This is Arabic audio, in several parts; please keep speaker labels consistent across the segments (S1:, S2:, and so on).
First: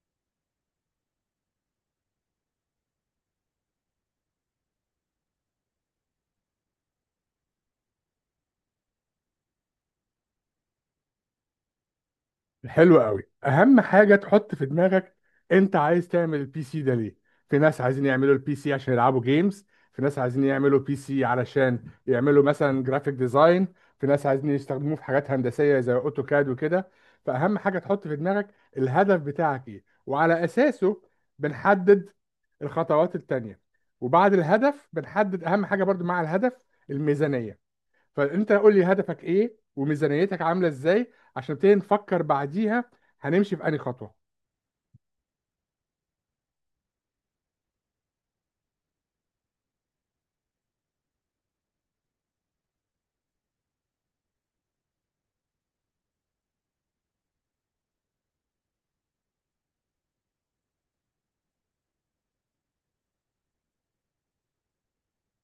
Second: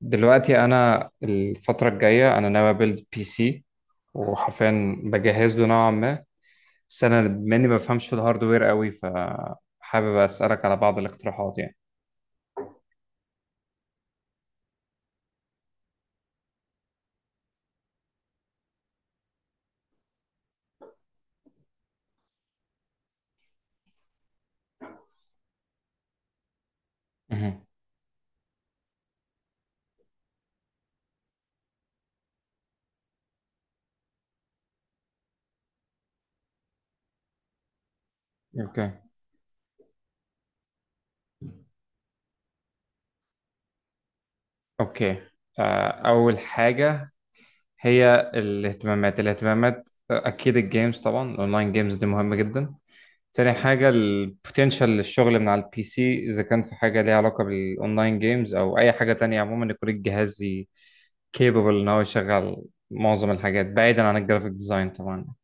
S1: دلوقتي انا الفتره الجايه انا ناوي ابيلد بي سي، وحرفيا بجهز له نوعا ما. بس انا مني ما بفهمش في الهاردوير قوي، فحابب اسالك على بعض الاقتراحات يعني.
S2: حلو قوي. اهم حاجه تحط في دماغك، انت عايز تعمل البي سي ده ليه؟ في ناس عايزين يعملوا البي سي عشان يلعبوا جيمز، في ناس عايزين يعملوا بي سي علشان يعملوا مثلا جرافيك ديزاين، في ناس عايزين يستخدموه في حاجات هندسيه زي اوتوكاد وكده. فاهم؟
S1: مهم.
S2: حاجه تحط في دماغك: الهدف بتاعك ايه؟ وعلى اساسه بنحدد الخطوات التانيه. وبعد الهدف بنحدد اهم حاجه برضو مع الهدف، الميزانيه. فانت قول لي
S1: اوكي.
S2: هدفك ايه وميزانيتك عامله ازاي عشان نبتدي نفكر بعديها هنمشي في انهي خطوه.
S1: اوكي. اول حاجه هي الاهتمامات، اكيد الجيمز طبعا، الاونلاين جيمز دي مهمه جدا. تاني حاجة البوتنشال للشغل من على البي سي، إذا كان في حاجة ليها علاقة بالأونلاين جيمز أو أي حاجة تانية عموما، يكون الجهاز كيبل إن هو يشغل معظم الحاجات بعيدا عن الجرافيك ديزاين طبعا.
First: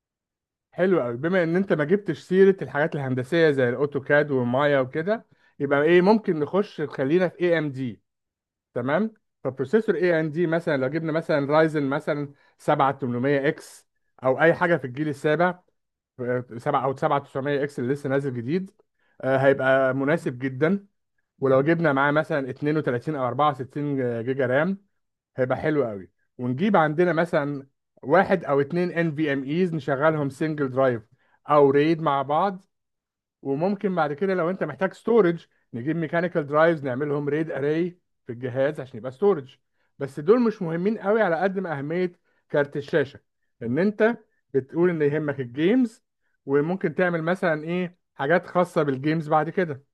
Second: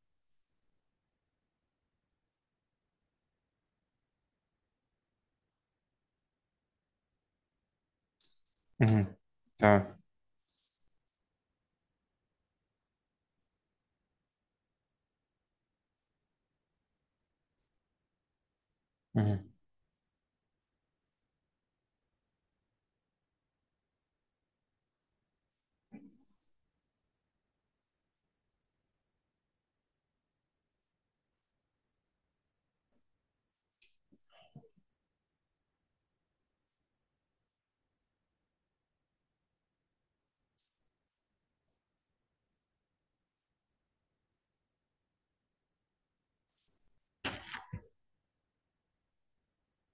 S2: حلو قوي، بما ان انت ما جبتش سيره الحاجات الهندسيه زي الاوتوكاد والمايا وكده، يبقى ايه ممكن نخش، خلينا في اي ام دي. تمام.
S1: مهم.
S2: فبروسيسور
S1: تمام.
S2: اي ام دي، مثلا لو جبنا مثلا رايزن مثلا 7800 اكس، او اي حاجه في الجيل السابع 7، او 7900 اكس اللي لسه نازل جديد،
S1: مهم.
S2: هيبقى مناسب جدا. ولو جبنا معاه مثلا 32 او 64 جيجا رام، هيبقى حلو قوي. ونجيب عندنا مثلا واحد او اتنين ان في ام ايز نشغلهم سنجل درايف او ريد مع بعض. وممكن بعد كده لو انت محتاج ستورج، نجيب ميكانيكال درايفز نعملهم ريد اري في الجهاز عشان يبقى ستورج. بس دول مش مهمين قوي على قد ما اهمية كارت الشاشة، ان انت بتقول ان يهمك الجيمز وممكن تعمل مثلا ايه حاجات خاصة بالجيمز بعد كده.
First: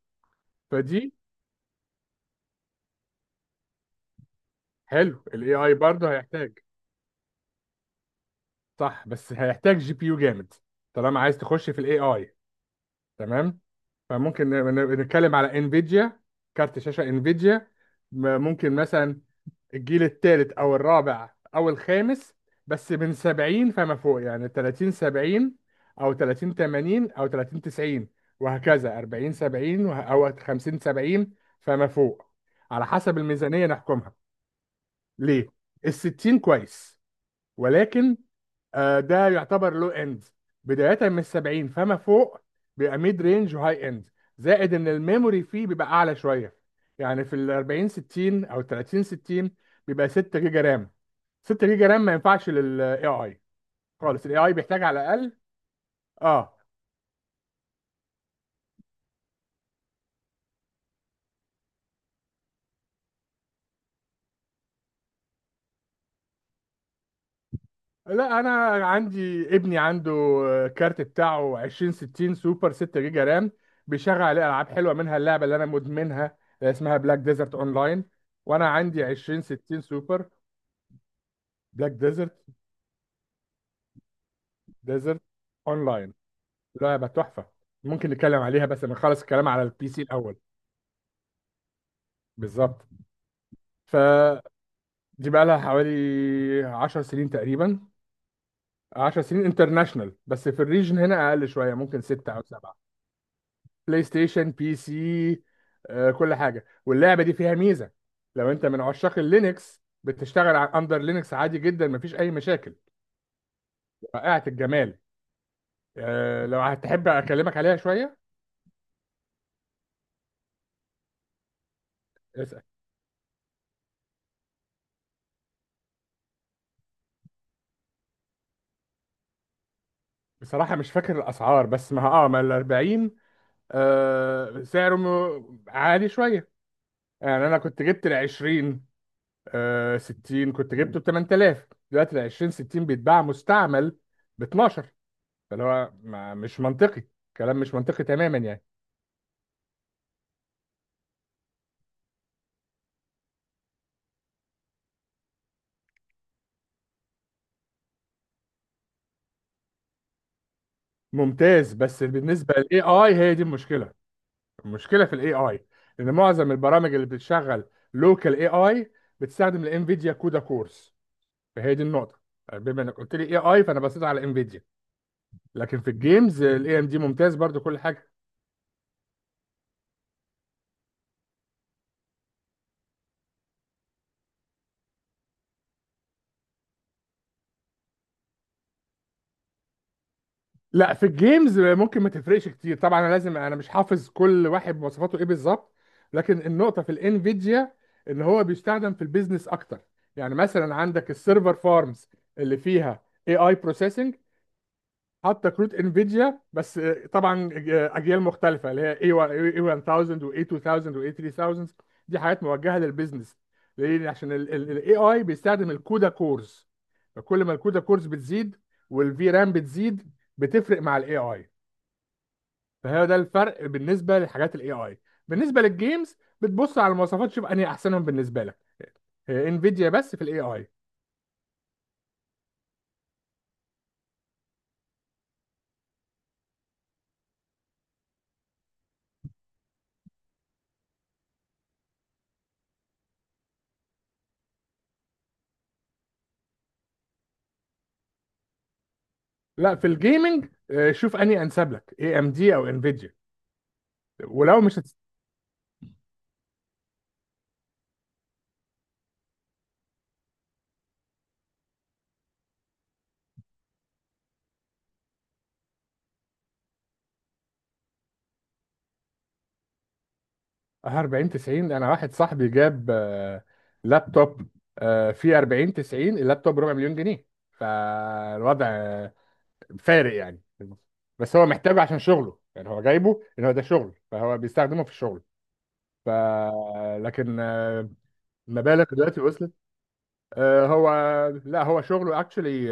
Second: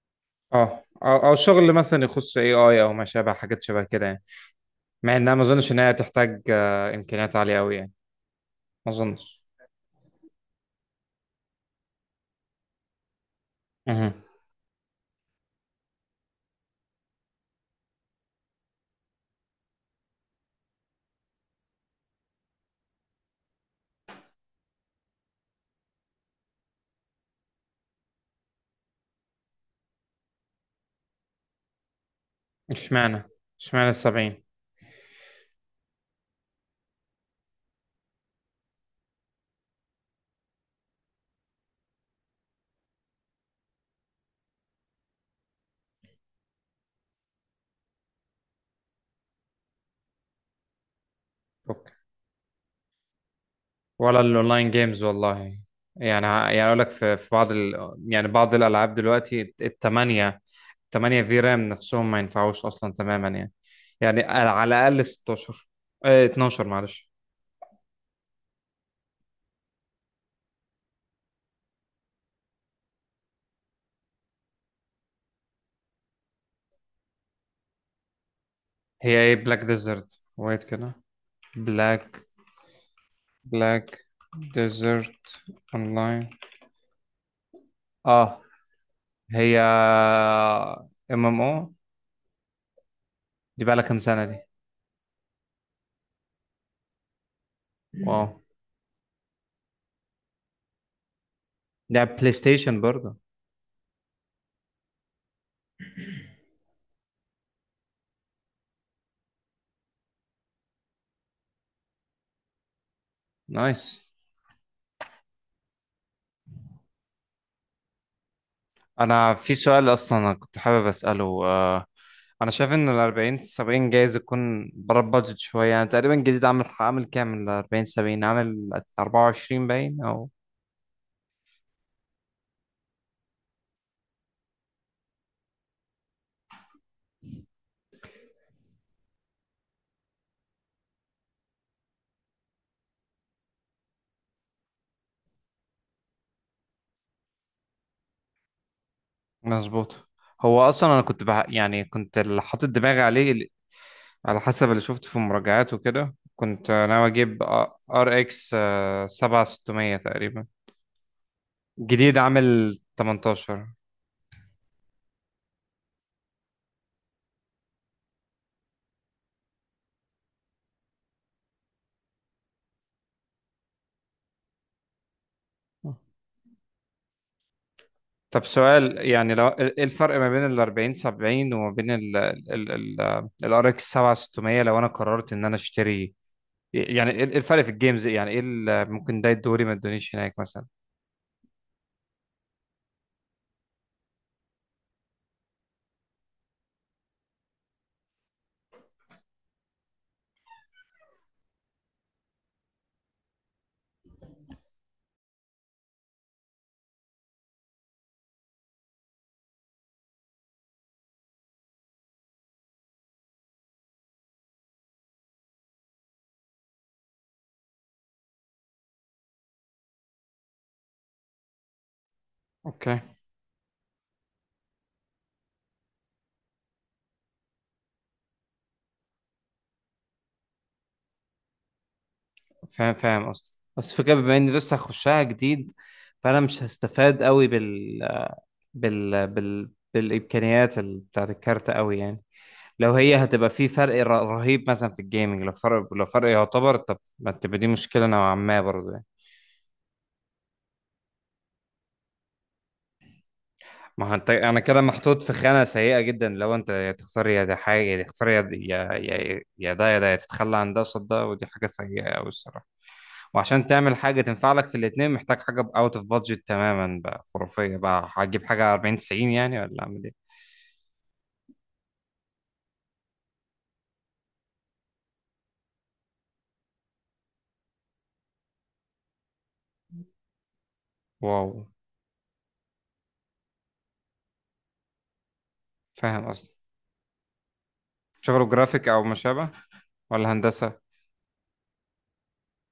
S1: اه
S2: فدي
S1: أو أو شغل مثلا يخص اي اي أو ما شابه، حاجات شبه كده يعني. مع
S2: حلو،
S1: إنها ما
S2: الاي
S1: أظنش
S2: اي
S1: إن هي
S2: برضه
S1: تحتاج
S2: هيحتاج.
S1: إمكانيات عالية أوي يعني. ما
S2: صح، بس
S1: أظنش.
S2: هيحتاج جي بي يو جامد طالما عايز تخش في الاي اي. تمام.
S1: مهم.
S2: فممكن نتكلم على انفيديا، كارت شاشه انفيديا. ممكن مثلا الجيل الثالث او الرابع او الخامس، بس من 70 فما فوق، يعني 30 70 او 30 80 او 30 90، وهكذا 40 70 او 50 70 فما فوق، على حسب
S1: اشمعنى
S2: الميزانية
S1: اشمعنى
S2: نحكمها.
S1: السبعين؟
S2: ليه؟ الستين كويس، ولكن ده يعتبر لو اند. بداية من 70 فما فوق بيبقى ميد رينج وهاي اند، زائد ان الميموري فيه بيبقى اعلى شوية. يعني في ال 40 60 او 30 60 بيبقى 6 جيجا رام. 6 جيجا رام ما ينفعش للاي اي
S1: ولا
S2: خالص، الاي اي
S1: الاونلاين
S2: بيحتاج على
S1: جيمز
S2: الاقل.
S1: والله. يعني ه-
S2: اه
S1: يعني اقول لك في يعني بعض الالعاب دلوقتي التمانية. 8 في رام نفسهم ما ينفعوش اصلا تماما يعني. يعني على الاقل 16، اه 12 معلش.
S2: لا، انا عندي ابني عنده كارت بتاعه 20 60 سوبر 6 جيجا رام، بيشغل عليه العاب حلوه، منها اللعبه اللي انا مدمنها اللي اسمها بلاك ديزرت اونلاين، وانا عندي
S1: هي ايه
S2: 20
S1: بلاك
S2: 60
S1: ديزرت
S2: سوبر.
S1: ويت كده؟
S2: بلاك
S1: بلاك
S2: ديزرت.
S1: بلاك ديزرت
S2: ديزرت اونلاين،
S1: اونلاين.
S2: لعبه تحفه. ممكن نتكلم
S1: اه.
S2: عليها بس نخلص الكلام
S1: هي
S2: على البي سي الاول.
S1: ام ام او.
S2: بالظبط.
S1: دي بقى لها كام سنة دي؟
S2: فدي بقى لها حوالي 10 سنين تقريبا،
S1: واو.
S2: 10 سنين انترناشونال، بس في الريجن هنا اقل شويه، ممكن
S1: ده
S2: 6
S1: بلاي
S2: او 7.
S1: ستيشن برضه؟
S2: بلاي ستيشن؟ بي سي، كل حاجه. واللعبه دي فيها ميزه: لو انت من عشاق اللينكس، بتشتغل على اندر لينكس عادي جدا، مفيش اي مشاكل.
S1: نايس.
S2: رائعه الجمال. لو هتحب اكلمك عليها شويه.
S1: انا في سؤال اصلا أنا كنت حابب اساله، انا شايف ان ال 40 70 جايز يكون بره البادجت شويه يعني. تقريبا جديد عامل كام ال 40 70؟ عامل 24 باين او؟
S2: بصراحة مش فاكر الأسعار، بس ما ما ال 40، آه سعره عالي شوية. يعني أنا كنت جبت ال 20، آه 60، كنت جبته ب 8000. دلوقتي ال 20 60 بيتباع مستعمل ب 12. فاللي هو ما مش منطقي، كلام مش منطقي تماما يعني.
S1: مظبوط. هو اصلا انا يعني كنت اللي حاطط دماغي عليه على حسب اللي شفته في المراجعات وكده، كنت ناوي اجيب ار اكس 7600 تقريبا.
S2: ممتاز، بس
S1: جديد
S2: بالنسبة
S1: عامل
S2: للاي اي هي دي
S1: 18.
S2: المشكلة. المشكلة في الاي اي إن معظم البرامج اللي بتشغل لوكال اي اي بتستخدم الانفيديا كودا كورس. فهي دي النقطة. بما انك قلت لي اي اي، فانا بصيت على انفيديا. لكن في الجيمز الاي ام دي ممتاز برضو، كل حاجه.
S1: طب سؤال، يعني لو ايه الفرق ما بين ال 40 70 وما بين ال RX 7600، لو انا قررت ان انا اشتري؟ يعني ايه الفرق في الجيمز؟ يعني ايه اللي ممكن ده الدوري ما ادونيش هناك مثلا؟
S2: لا، في الجيمز ممكن ما تفرقش كتير طبعا. انا لازم، انا مش حافظ كل واحد مواصفاته ايه بالظبط. لكن النقطه في الانفيديا ان هو بيستخدم في البيزنس اكتر. يعني مثلا عندك السيرفر فارمز اللي فيها اي اي حاطه كروت انفيديا بس، طبعا اجيال مختلفه، اللي هي اي 1000 واي 2000 واي 3000، دي حاجات موجهه للبيزنس. ليه؟ عشان الاي اي بيستخدم الكودا كورز، فكل ما الكودا كورز بتزيد والفي رام بتزيد، بتفرق مع الاي اي.
S1: اوكي.
S2: فهو ده الفرق بالنسبه لحاجات الاي اي. بالنسبه للجيمز بتبص على المواصفات، تشوف انهي احسنهم بالنسبه لك. انفيديا بس في الاي اي.
S1: فاهم قصدي. بس فكرة بما اني لسه هخشها جديد، فانا مش هستفاد قوي بال بالامكانيات بتاعت الكارت قوي يعني. لو هي هتبقى في فرق رهيب مثلا في الجيمنج، لو فرق، لو فرق يعتبر، طب ما تبقى دي مشكله نوعا ما برضه يعني.
S2: لا، في الجيمنج شوف انهي انسب لك، اي ام دي او انفيديا.
S1: ما هو انت انا
S2: ولو مش
S1: كده
S2: هتست...
S1: محطوط في خانه سيئه جدا، لو انت يا تختار يا ده حاجه، يا تختار يا ده، يا تتخلى عن ده قصاد ده، ودي حاجه سيئه قوي الصراحه. وعشان تعمل حاجة تنفع لك في الاتنين محتاج حاجة اوت اوف بادجت تماما بقى، خرافية بقى، هتجيب حاجة 40 90 يعني، ولا اعمل ايه؟
S2: 40 90، انا واحد صاحبي جاب لابتوب فيه 40 90. اللابتوب ربع مليون جنيه، فالوضع فارق يعني. بس هو
S1: واو.
S2: محتاجه عشان شغله، يعني هو جايبه ان هو ده شغل فهو بيستخدمه في الشغل. ف
S1: فاهم قصدي.
S2: لكن
S1: شغله جرافيك
S2: مبالغ
S1: او ما
S2: دلوقتي
S1: شابه؟
S2: وصلت.
S1: ولا هندسة؟
S2: هو، لا هو شغله اكشلي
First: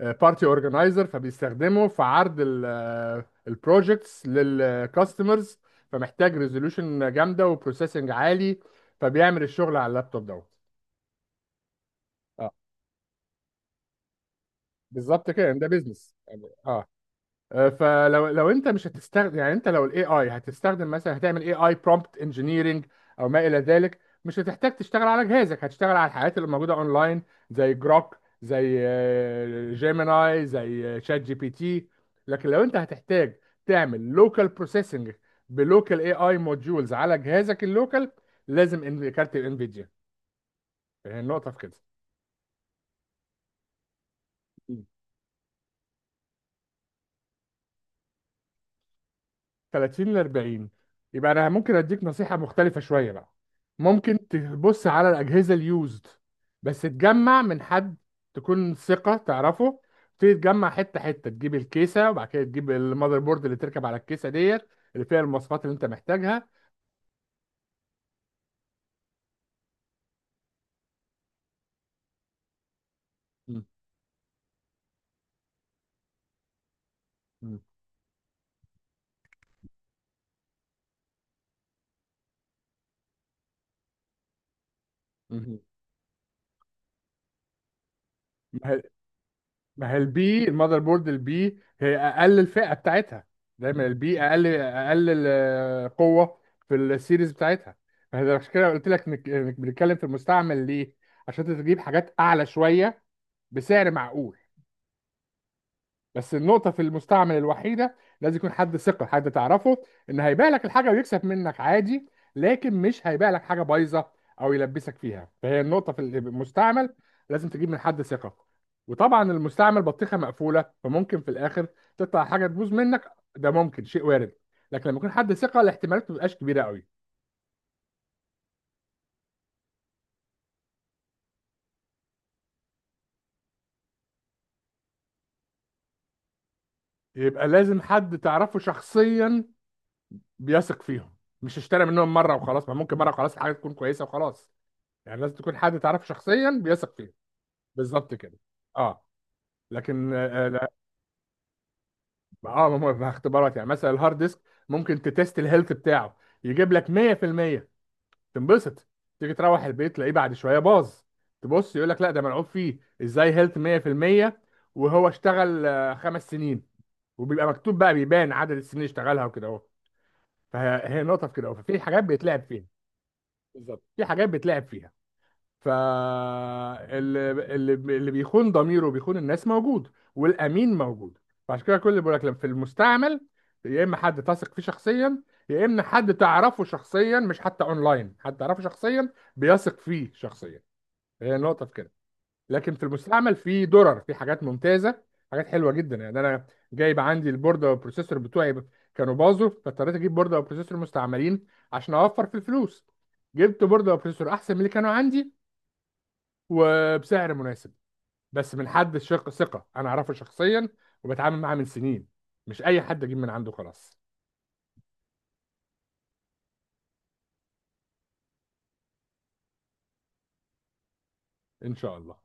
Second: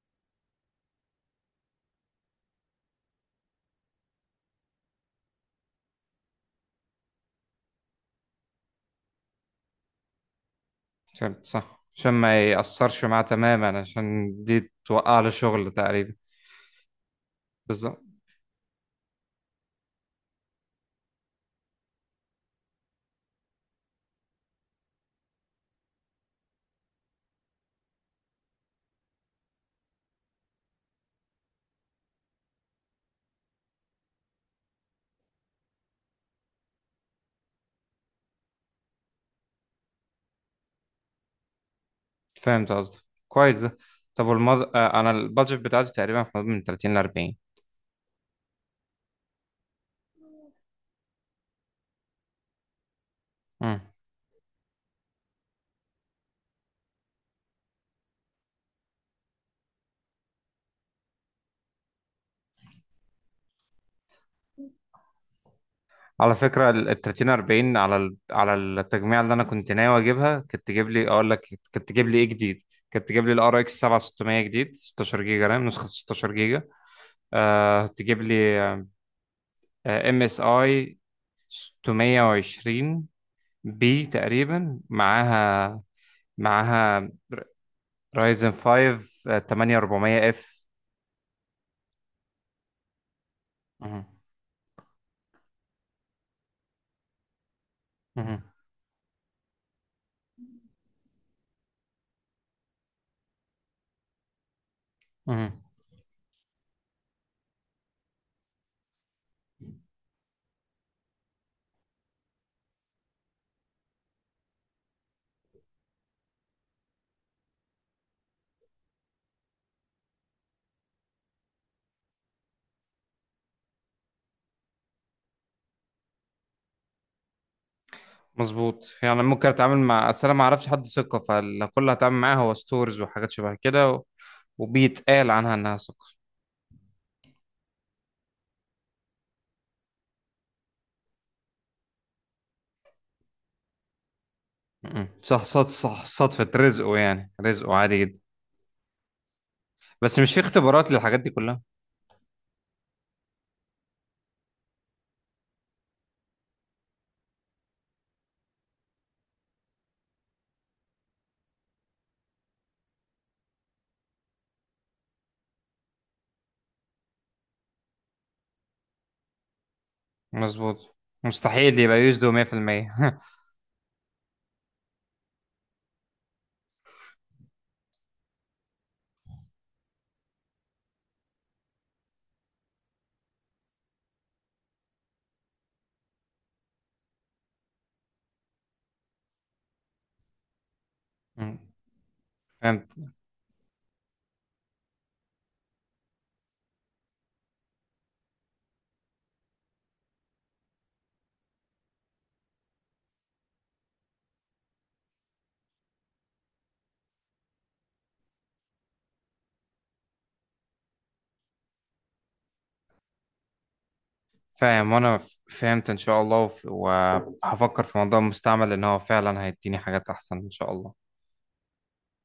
S2: بارتي اورجنايزر، فبيستخدمه في عرض البروجكتس للكاستمرز، فمحتاج ريزولوشن جامده وبروسيسنج عالي، فبيعمل الشغل على اللابتوب دوت.
S1: عشان صح، عشان ما
S2: اه،
S1: يأثرش معاه تماما، عشان دي توقع له
S2: بالظبط كده، ده
S1: شغل تقريبا.
S2: بيزنس يعني. اه
S1: بالظبط.
S2: فلو انت مش هتستخدم، يعني انت لو الاي اي هتستخدم مثلا، هتعمل اي اي برومبت انجينيرنج او ما الى ذلك، مش هتحتاج تشتغل على جهازك، هتشتغل على الحاجات اللي موجوده اونلاين زي جروك، زي جيميناي، زي شات جي بي تي. لكن لو انت هتحتاج تعمل لوكال بروسيسنج بلوكال اي اي موديولز على جهازك اللوكال، لازم كارت الانفيديا، هي النقطه في كده.
S1: فهمت قصدك. كويس ده. طب والمض... آه، انا البادجت بتاعتي تقريبا في حدود من 30 ل 40.
S2: 30 ل 40؟ يبقى انا ممكن اديك نصيحه مختلفه شويه بقى. ممكن تبص على الاجهزه اليوزد، بس تجمع من حد تكون ثقه تعرفه. تبتدي تجمع حته حته، تجيب الكيسه، وبعد كده تجيب المذر بورد اللي تركب على الكيسه ديت اللي فيها المواصفات اللي انت
S1: على
S2: محتاجها.
S1: فكرة ال 30 40، على على التجميع اللي أنا كنت ناوي أجيبها، كانت تجيب لي أقول لك، كانت تجيب لي إيه جديد، كانت تجيب لي ال
S2: مم.
S1: RX 7600 جديد 16 جيجا رام، نسخة 16 جيجا.
S2: مم.
S1: آه، تجيب لي آه MSI 620 بي تقريبا
S2: مم.
S1: معاها. معاها رايزن 5
S2: ما هي
S1: 8400
S2: البي،
S1: اف.
S2: المذر بورد البي، هي اقل الفئه بتاعتها. دايما
S1: مهم.
S2: البي اقل، قوه في السيريز بتاعتها. فده
S1: مهم.
S2: عشان كده قلت لك إنك بنتكلم في المستعمل. ليه؟ عشان تجيب حاجات اعلى شويه بسعر معقول.
S1: مهم.
S2: بس النقطة في المستعمل الوحيدة، لازم يكون حد ثقة، حد تعرفه، إن هيبيع لك الحاجة ويكسب منك عادي، لكن مش هيبيع لك حاجة بايظة أو يلبسك فيها. فهي النقطة في المستعمل، لازم تجيب من حد ثقة. وطبعا المستعمل بطيخة مقفولة، فممكن في الآخر تطلع حاجة تبوظ منك، ده ممكن شيء وارد، لكن لما يكون حد ثقة الاحتمالات ما بتبقاش كبيرة قوي.
S1: مظبوط. يعني ممكن اتعامل مع، اصل انا ما اعرفش حد ثقه، فكل اللي هتعامل معاه هو ستورز وحاجات شبه كده، وبيتقال عنها إنها سكر.
S2: يبقى لازم حد تعرفه شخصيا بيثق فيهم، مش اشترى منهم مرة وخلاص، ما ممكن مرة وخلاص الحاجة تكون كويسة وخلاص.
S1: م.
S2: يعني لازم
S1: صح،
S2: تكون
S1: صح،
S2: حد
S1: صح.
S2: تعرفه
S1: صدفة
S2: شخصيا بيثق
S1: رزقه
S2: فيه.
S1: يعني، رزقه عادي
S2: بالظبط
S1: جدا.
S2: كده. اه، لكن
S1: بس مش في
S2: لا،
S1: اختبارات للحاجات دي كلها؟
S2: اه ما هو في اختبارات. يعني مثلا الهارد ديسك ممكن تتست الهيلث بتاعه، يجيب لك 100%، تنبسط، تيجي تروح البيت تلاقيه بعد شويه باظ، تبص يقول لك لا ده ملعوب فيه، ازاي هيلث 100% وهو اشتغل خمس سنين؟ وبيبقى مكتوب بقى، بيبان عدد السنين اللي اشتغلها وكده اهو.
S1: مظبوط.
S2: فهي نقطه في كده اهو،
S1: مستحيل
S2: ففي
S1: يبقى
S2: حاجات
S1: يسدو
S2: بيتلعب فيها.
S1: 100%.
S2: بالظبط، في حاجات بيتلعب فيها. فاللي، اللي بيخون ضميره وبيخون الناس موجود، والامين موجود. فعشان كده كل اللي بيقول لك لما في المستعمل: يا اما حد تثق فيه شخصيا، يا اما حد تعرفه شخصيا، مش حتى اونلاين، حد تعرفه شخصيا بيثق فيه شخصيا. هي
S1: م.
S2: النقطه في كده. لكن في
S1: فهمت.
S2: المستعمل في درر، في حاجات ممتازه، حاجات حلوه جدا يعني. انا جايب عندي البورده والبروسيسور بتوعي كانوا باظوا، فاضطريت اجيب بورده وبروسيسور مستعملين عشان اوفر في الفلوس. جبت بورده وبروسيسور احسن من اللي كانوا عندي وبسعر مناسب، بس من حد شق ثقة أنا أعرفه شخصيا وبتعامل معاه من سنين، مش أي حد أجيب من عنده خلاص.
S1: فاهم. وأنا فهمت إن شاء الله، وهفكر في موضوع المستعمل، إن هو فعلا هيديني حاجات أحسن إن شاء الله.
S2: إن شاء الله.